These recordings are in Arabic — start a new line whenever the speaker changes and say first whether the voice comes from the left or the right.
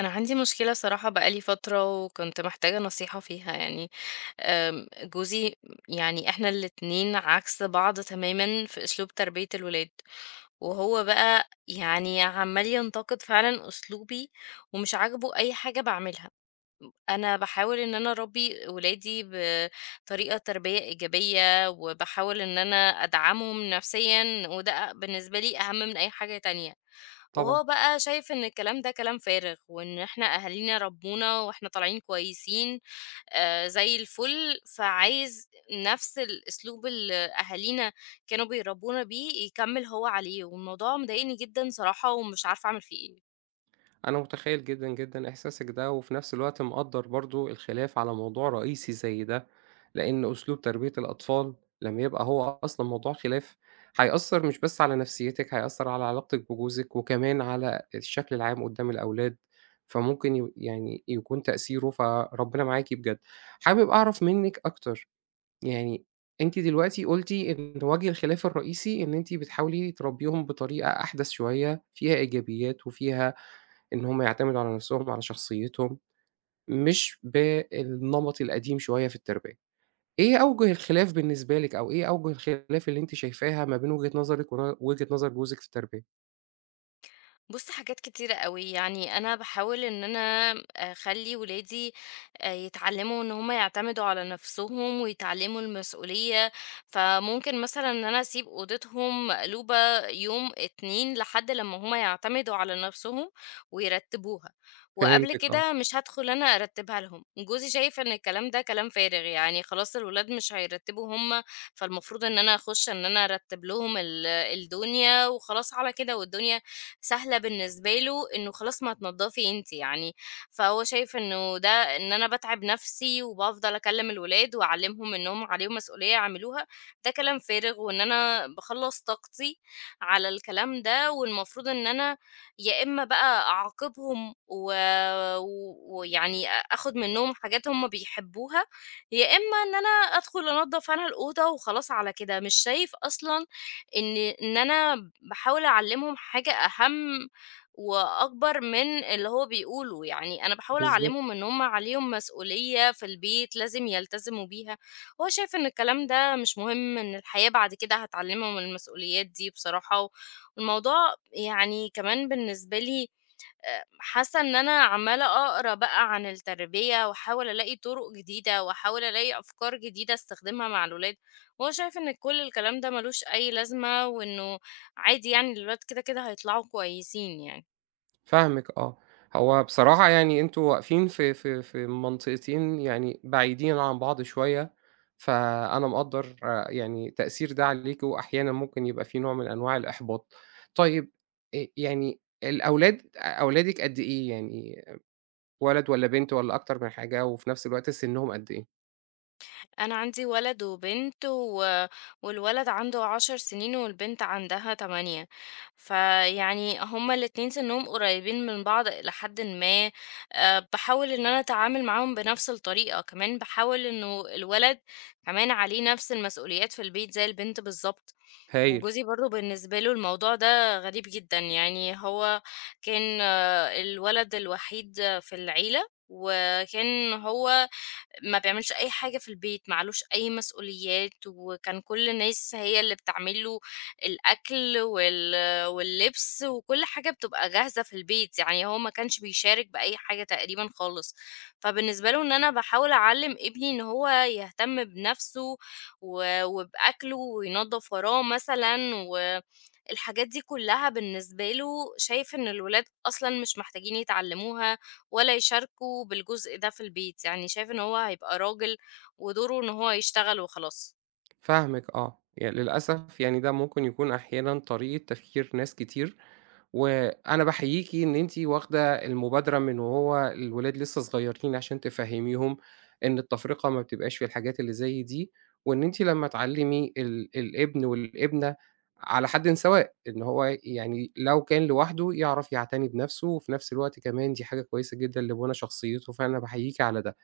left: أنا عندي مشكلة صراحة بقى لي فترة وكنت محتاجة نصيحة فيها يعني. جوزي يعني إحنا الاتنين عكس بعض تمامًا في أسلوب تربية الولاد، وهو بقى يعني عمّال ينتقد فعلًا أسلوبي ومش عاجبه أي حاجة باعملها. أنا باحاول إن أنا أربّي ولادي بطريقة تربية إيجابية، وباحاول إن أنا أدعمهم نفسيًا، وده أ بالنسبة لي أهم من أي حاجة تانية.
right: طبعًا،
left: وهو بقى شايف إن الكلام ده كلام فارغ، وإن إحنا أهالينا ربّونا وإحنا طالعين كويسين زي الفل، فعايز نفس الأسلوب اللي أهالينا كانوا بيربّونا بيه يكمّل هو عليه، والموضوع مضايقني جدًا صراحة ومش عارفة أعمل فيه إيه.
right: أنا متخيّل جدًا، جدًا إحساسِك ده، وفي نفس الوقت مقدّر برضه الخلاف على موضوع رئيسي زي ده، لإن أسلوب تربية الأطفال لمّا يبقى هو أصلًا موضوع خلاف، هيأثّر مش بس على نفسيتِك، هيأثّر على علاقتِك بجوزِك، وكمان على الشكل العام قدّام الأولاد، فممكن يعني يكون تأثيره فربنا معاكِ بجد. حابب أعرف منِّك أكتر، يعني أنتِ دلوقتي قُلتِ إن وجه الخلاف الرئيسي إن أنتِ بتحاولي تربّيهم بطريقة أحدث شوية، فيها إيجابيات وفيها إن هم يعتمدوا على نفسهم، على شخصيتهم، مش بالنمط القديم شوية في التربية. إيه أوجه الخلاف بالنسبة لِك أو إيه أوجه الخلاف اللي أنتِ شايفاها ما بين وجهة نظرِك وجهة نظر جوزِك في التربية؟
left: بُص حاجات كتيرة أوي، يعني أنا باحاول إن أنا أخلّي ولادي يتعلّموا إن هُم يعتمدوا على نَفْسهم ويتعلّموا المسؤولية، فممكن مثلًا إن أنا أسيب أوضتهم مقلوبة يوم، 2 لحد لمّا هُم يعتمدوا على نَفْسهم ويرتّبوها، وقبل
right: فهمتِك آه.
left: كده مش هادخل أنا أرتّبها لهم. جوزي شايف إن الكلام ده كلام فارغ، يعني خلاص الولاد مش هيرتّبوا هُم، فالمفروض إن أنا أخُش إن أنا أرتّب لهم الدنيا وخلاص على كده والدنيا سهلة بالنسبة له إنه خلاص ما تنضفي أنتِ يعني، فهو شايف إنه ده إن أنا باتعب نفسي وبافضل أكلم الولاد وأعلمهم إنهم عليهم مسؤولية يعملوها، ده كلام فارغ وإن أنا باخلّص طاقتي على الكلام ده، والمفروض إن أنا يا إما بقى أعاقبهم ويعني أ آخد منهم حاجات هم بيحبوها، يا إما إن أنا أدخل أنضف أنا الأوضة وخلاص على كده، مش شايف أصلًا إن أنا باحاول أعلّمهم حاجة أهم وأكبر من اللي هو بيقوله، يعني أنا باحاول
right: بالضبط.
left: أعلّمهم إن هُم عليهم مسؤولية في البيت لازم يلتزموا بيها، هو شايف إن الكلام ده مش مهم، إن الحياة بعد كده هتعلّمهم المسؤوليات دي بصراحة، والموضوع يعني كمان بالنسبة لي حاسة إن أنا عمّالة أقرا بقى عن التربية وأحاول ألاقي طُرق جديدة وأحاول ألاقي أفكار جديدة أستخدمها مع الولاد، وهو شايف إن كل الكلام ده ما لوش أي لازمة وإنه عادي يعني الولاد كده، كده هيطلعوا كويسين يعني.
right: فاهمِك آه. هو بصراحة يعني أنتم واقفين في منطقتين يعني بعيدين عن بعض شوية، فأنا مقدّر آه، يعني تأثير ده عليكِ وأحيانًا ممكن يبقى في نوع من أنواع الإحباط. طيب يعني الأولاد أولادِك قد إيه يعني؟ ولد والّا بنت والّا أكتر من حاجة، وفي نفس الوقت سنّهم قد إيه؟
left: أنا عندي ولد وبنت و... والولد عنده 10 سنين والبنت عندها 8، فيعني هما الاتنين سنهم قريبين من بعض إلى حد ما. آه، بحاول إن أنا أتعامل معاهم بنفس الطريقة، كمان بحاول إنه الولد كمان عليه نفس المسؤوليات في البيت زي البنت بالظبط.
right: هايل.
left: وجوزي برضه بالنسبة له الموضوع ده غريب جدا، يعني هو كان آه، الولد الوحيد في العيلة وكان هو ما بيعملش أي حاجة في البيت، ما عليهوش أي مسؤوليات، وكان كل الناس هي اللي بتعمل له الأكل واللبس وكل حاجة بتبقى جاهزة في البيت، يعني هو ما كانش بيشارك بأي حاجة تقريبًا خالص، فبالنسبة له إن أنا باحاول أعلّم ابني إن هو يهتم بنفسه وبأكله وينضّف وراه مثلًا، والحاجات دي كلها بالنسبة له شايف إن الولاد أصلًا مش محتاجين يتعلموها ولا يشاركه بالجزء ده في البيت، يعني شايف إن هو هيبقى راجل ودوره إن هو يشتغل وخلاص.
right: فاهمِك آه. للأسف يعني ده ممكن يكون أحيانًا طريقة تفكير ناس كتير، وأنا باحييكِ إن أنتِ واخدة المبادرة من وهو الولاد لسه صغيرين عشان تفهميهم إن التفرقة ما بتبقاش في الحاجات اللي زي دي، وإن أنتِ لمّا تعلمي الابن والابنة على حدٍ سواء، إن هو يعني لو كان لوحده يعرف يعتني بنفسه، وفي نفس الوقت كمان دي حاجة كويسة جدًا لبُنى شخصيته، فأنا باحييكِ على ده.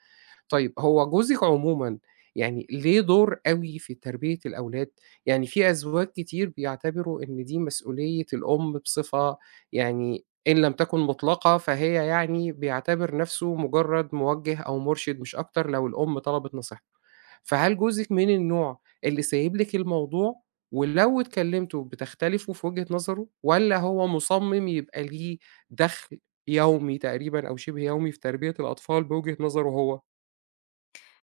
right: طيب هو جوزِك عمومًا يعني ليه دور أوي في تربية الأولاد؟ يعني في أزواج كتير بيعتبروا إن دي مسؤولية الأم بصفة يعني إن لم تكن مطلقة، فهي يعني بيعتبر نَفْسه مجرّد موجّه أو مُرشِد مش أكتر لو الأم طلبت نصيحته. فهل جوزِك من النوع اللي سايب لِك الموضوع ولو اتكلمتوا بتختلفوا في وجهة نظره والّا هو مُصمِّم يبقى ليه دَخْل يومي تقريبًا أو شِبه يومي في تربية الأطفال بوجهة نظره هو؟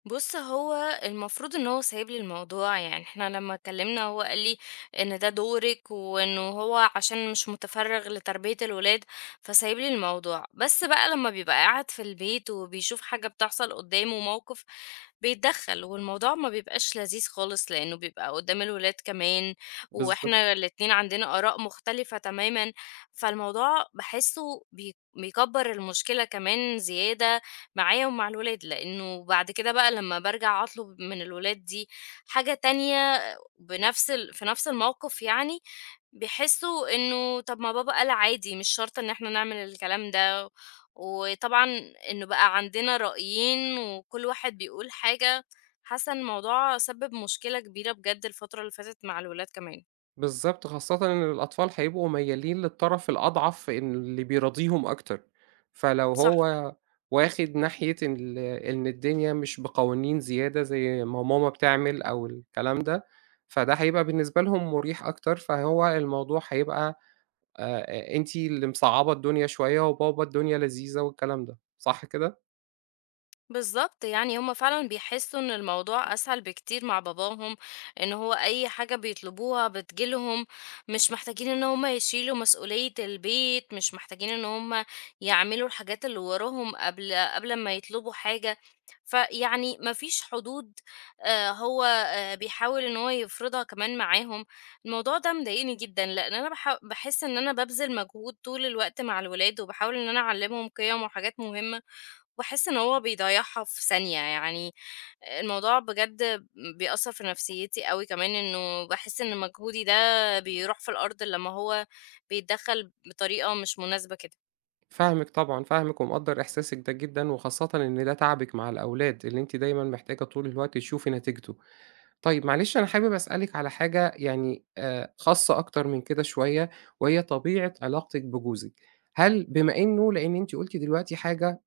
left: بُص، هو المفروض إن هو سايب لي الموضوع، يعني إحنا لمّا اتكلمنا هو قال لي إن ده دورِك، وإنه هو عشان مش متفرغ لتربية الولاد، فسايب لي الموضوع. بس بقى لمّا بيبقى قاعد في البيت وبيشوف حاجة بتحصل قدامه، موقف، بيتدخل، والموضوع ما بيبقاش لذيذ خالص، لأنه بيبقى قدام الولاد كمان،
right: بالضبط،
left: وإحنا الاتنين عندنا آراء مختلفة تمامًا، فالموضوع باحسه بيكبر المشكلة كمان زيادة، معايا ومع الولاد، لإنه بعد كده بقى لمّا بارجع أطلب من الولاد دي حاجة تانية بنفس ال في نفس الموقف يعني، بيحسّوا إنه طَب ما بابا قال عادي مش شرط إن إحنا نعمل الكلام ده، وطبعًا إنه بقى عندنا رأيين وكل واحد بيقول حاجة، حاسّة إن الموضوع سبِّب مشكلة كبيرة بجد الفترة اللي فاتت مع الولاد كمان.
right: بالضبط، خاصةً إن الأطفال هيبقوا ميّالين للطرف الأضعف إن اللي بيراضيهم أكتر، فلو
left: صح.
right: هو واخد ناحية إن إن الدنيا مش بقوانين زيادة زي ما ماما بتعمل أو الكلام ده، فده هيبقى بالنسبة لهم مُريح أكتر، فهو الموضوع هيبقى أنتِ اللي مصعّبة الدنيا شوية وبابا الدنيا لذيذة والكلام ده، صح كده؟
left: بالضبط، يعني هُم فعلًا بيحسّوا إن الموضوع أسهل بكتير مع باباهم، إن هو أي حاجة بيطلبوها بتيجي لهم، مش محتاجين إن هُم يشيلوا مسؤولية البيت، مش محتاجين إن هُم يعملوا الحاجات اللي وراهم قبل أمّا يطلبوا حاجة، فيعني ما فيش حدود، هو بيحاول إن هو يفرضها كمان معاهم، الموضوع ده مضايقني جدًا، لإن أنا باحس إن أنا بابذل مجهود طول الوقت مع الولاد، وباحاول إن أنا أعلّمهم قِيَم وحاجات مهمة باحس إن هو بيضيّعها في ثانية، يعني الموضوع بجد بيأثّر في نفسيتي أوي كمان، إنه باحس إن مجهودي ده بيروح في الأرض لمّا هو بيتدخّل بطريقة مش مناسبة كده.
right: فاهمِك طبعًا، فاهمِك ومقدّر إحساسِك ده جدًا، وخاصةً إن ده تعبِك مع الأولاد اللي أنتِ دايمًا محتاجة طول الوقت تشوفي نتيجته. طيب معلش أنا حابب أسألِك على حاجة يعني خاصة أكتر من كده شوية، وهي طبيعة علاقتِك بجوزِك. هل بما إنه لإن أنتِ قُلتِ دلوقتي حاجة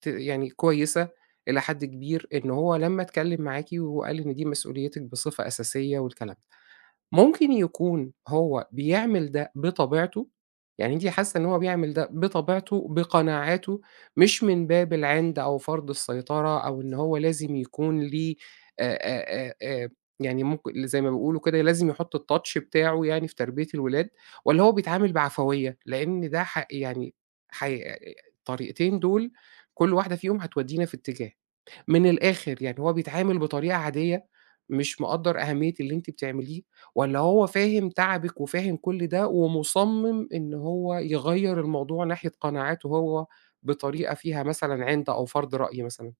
right: يعني كويسة إلى حد كبير، إن هو لمّا اتكلم معاكِ وقال إن دي مسؤوليتِك بصفة أساسية والكلام. ممكن يكون هو بيعمل ده بطبيعته، يعني أنتِ حاسة إن هو بيعمل ده بطبيعته، بقناعاته، مش من باب العِند أو فرض السيطرة أو إن هو لازم يكون ليه آآ آآ آآ يعني ممكن زي ما بيقولوا كده لازم يحط الtouch بتاعه يعني في تربية الولاد، والّا هو بيتعامل بعفوية؟ لإن ده يعني حي الطريقتين دول كل واحدة فيهم هتودينا في اتجاه. من الآخر، يعني هو بيتعامل بطريقة عادية، مش مقدّر أهمية اللي أنتِ بتعمليه، والّا هو فاهم تعبِك وفاهم كل ده ومُصمِّم إن هو يغيّر الموضوع ناحية قناعاته هو بطريقة فيها مثلًا عِند أو فرض رأي مثلًا؟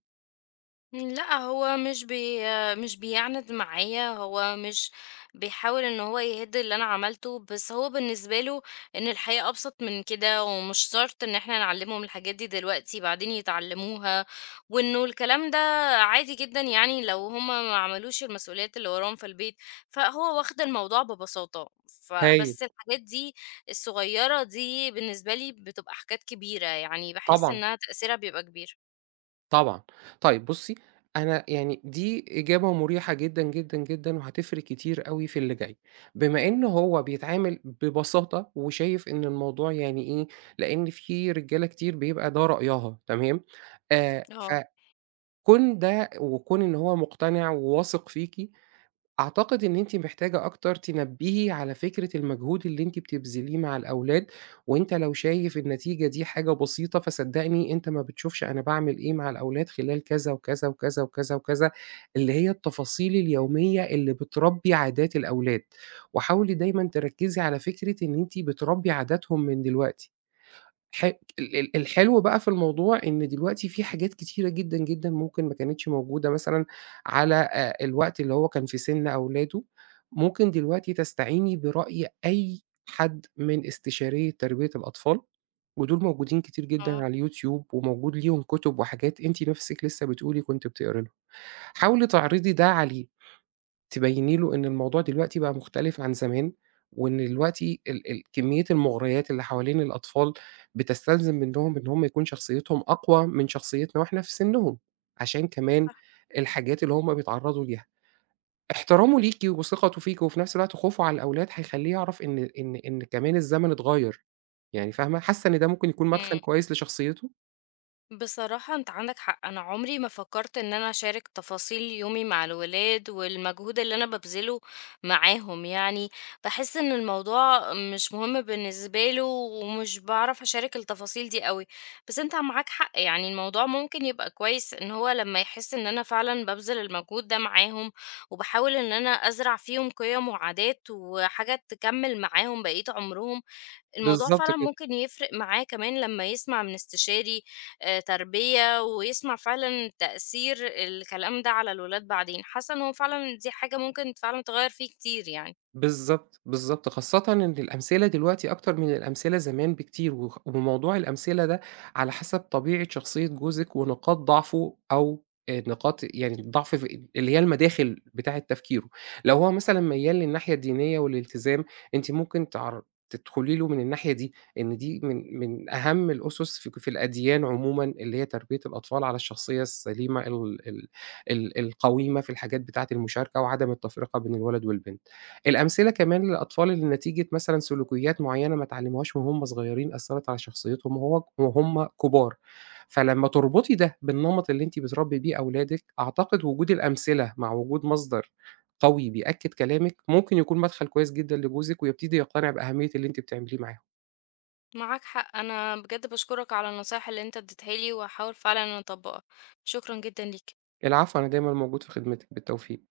left: لأ، هو مش بيعند معايا، هو مش بيحاول إن هو يهِد اللي أنا عملته، بس هو بالنسبة له إن الحياة أبسط من كده، ومش شرط إن إحنا نعلّمهم الحاجات دي دلوقتي بعدين يتعلّموها، وإنه الكلام ده عادي جدًا يعني لو هم ما عملوش المسؤوليات اللي وراهم في البيت، فهو واخد الموضوع ببساطة.
right: هايل.
left: فبس الحاجات دي الصغيّرة دي بالنسبة لي بتبقى حاجات كبيرة، يعني باحس
right: طبعًا.
left: إنها تأثيرها بيبقى كبير.
right: طبعًا. طيب بُصّي، أنا يعني دي إجابة مُريحة جدًا، جدًا، جدًا وهتفرق كتير أوي في اللي جاي. بما إن هو بيتعامل ببساطة وشايف إن الموضوع يعني إيه، لإن في رجالة كتير بيبقى ده رأيها تمام؟ آآ
left: آه،
right: فكون ده وكون إن هو مقتنع وواثق فيكِ أعتقد إن أنتِ محتاجة أكتر تنبّهي على فكرة المجهود اللي أنتِ بتبذليه مع الأولاد، وأنت لو شايف النتيجة دي حاجة بسيطة، فصدّقني أنت ما بتشوفش أنا باعمل إيه مع الأولاد خلال كذا، وكذا، وكذا، وكذا، وكذا، اللي هي التفاصيل اليومية اللي بتربّي عادات الأولاد، وحاولي دايمًا تركّزي على فكرة إن أنتِ بتربّي عاداتهم من دلوقتي. ح ال الحلو بقى في الموضوع إن دلوقتي في حاجات كتيرة جدًا، جدًا ممكن ما كانتش موجودة مثلًا على الوقت اللي هو كان في سِن أولاده، ممكن دلوقتي تستعيني برأي أي حد من استشارية تربية الأطفال، ودول موجودين كتير جدًا على
left: آه،
right: الYouTube وموجود ليهم كُتب وحاجات أنتِ نَفْسِك لسه بتقولي كنتِ بتقري لهم، حاولي تعرضي ده عليه. تبيّني له إن الموضوع دلوقتي بقى مختلف عن زمان، وإن دلوقتي ال كمية المغريات اللي حوالين الأطفال بتستلزم منّهم إن هم يكون شخصيتهم أقوى من شخصيتنا وإحنا في سنّهم، عشان كمان الحاجات اللي هم بيتعرّضوا ليها. احترامه ليكِ وثقته فيكِ وفي نفس الوقت خوفه على الأولاد هيخلّيه يعرف إن كمان الزمن اتغيّر، يعني فاهمة، حاسة إن ده ممكن يكون مدخل
left: إمم.
right: كويس لشخصيته؟
left: بصراحة أنت عندك حق، أنا عمري ما فكرت إن أنا أشارك تفاصيل يومي مع الولاد والمجهود اللي أنا ببذله معاهم، يعني بحس إن الموضوع مش مهم بالنسبة له ومش بعرف أشارك التفاصيل دي قوي، بس أنت معاك حق يعني الموضوع ممكن يبقى كويس إن هو لما يحس إن أنا فعلا ببذل المجهود ده معاهم، وبحاول إن أنا أزرع فيهم قيم وعادات وحاجات تكمل معاهم بقية عمرهم. الموضوع
right: بالضبط
left: فعلًا
right: كده.
left: ممكن يفرق معاه كمان لمّا يسمع من استشاري تربية، ويسمع فعلًا تأثير الكلام ده على الولاد بعدين، حاسة إن هو فعلًا دي حاجة ممكن فعلًا تغيّر فيه كتير يعني.
right: بالضبط، بالضبط، خاصةً إن الأمثلة دلوقتي أكتر من الأمثلة زمان بكتير، وموضوع الأمثلة ده على حسب طبيعة شخصية جوزِك ونقاط ضعفه أو نقاط يعني الضعف في اللي هي المداخل بتاعة تفكيره، لو هو مثلًا ميّال للناحية الدينية والالتزام، أنتِ ممكن تدخلي له من الناحية دي، إن دي من أهم الأُسس في الأديان عمومًا، اللي هي تربية الأطفال على الشخصية السليمة ال القويمة في الحاجات بتاعة المشاركة وعدم التفرقة بين الولد والبنت. الأمثلة كمان للأطفال اللي نتيجة مثلًا سلوكيات معيّنة ما اتعلموهاش وهُم صغيرين أثّرت على شخصيتهم وهُم كبار، فلمّا تربطي ده بالنمط اللي أنتِ بتربّي بيه أولادِك، أعتقد وجود الأمثلة مع وجود مصدر قوي بيأكد كلامِك، ممكن يكون مدخل كويس جدًا لجوزِك ويبتدي يقتنع بأهمية اللي أنتِ بتعمليه معاهم.
left: معاك حق، أنا بجد باشكرك على النصايح اللي أنت اديتها لي، وهاحاول فعلًا إن أطبّقها. شكرًا جدًا ليك.
right: العفو، أنا دايمًا موجود في خدمتِك، بالتوفيق.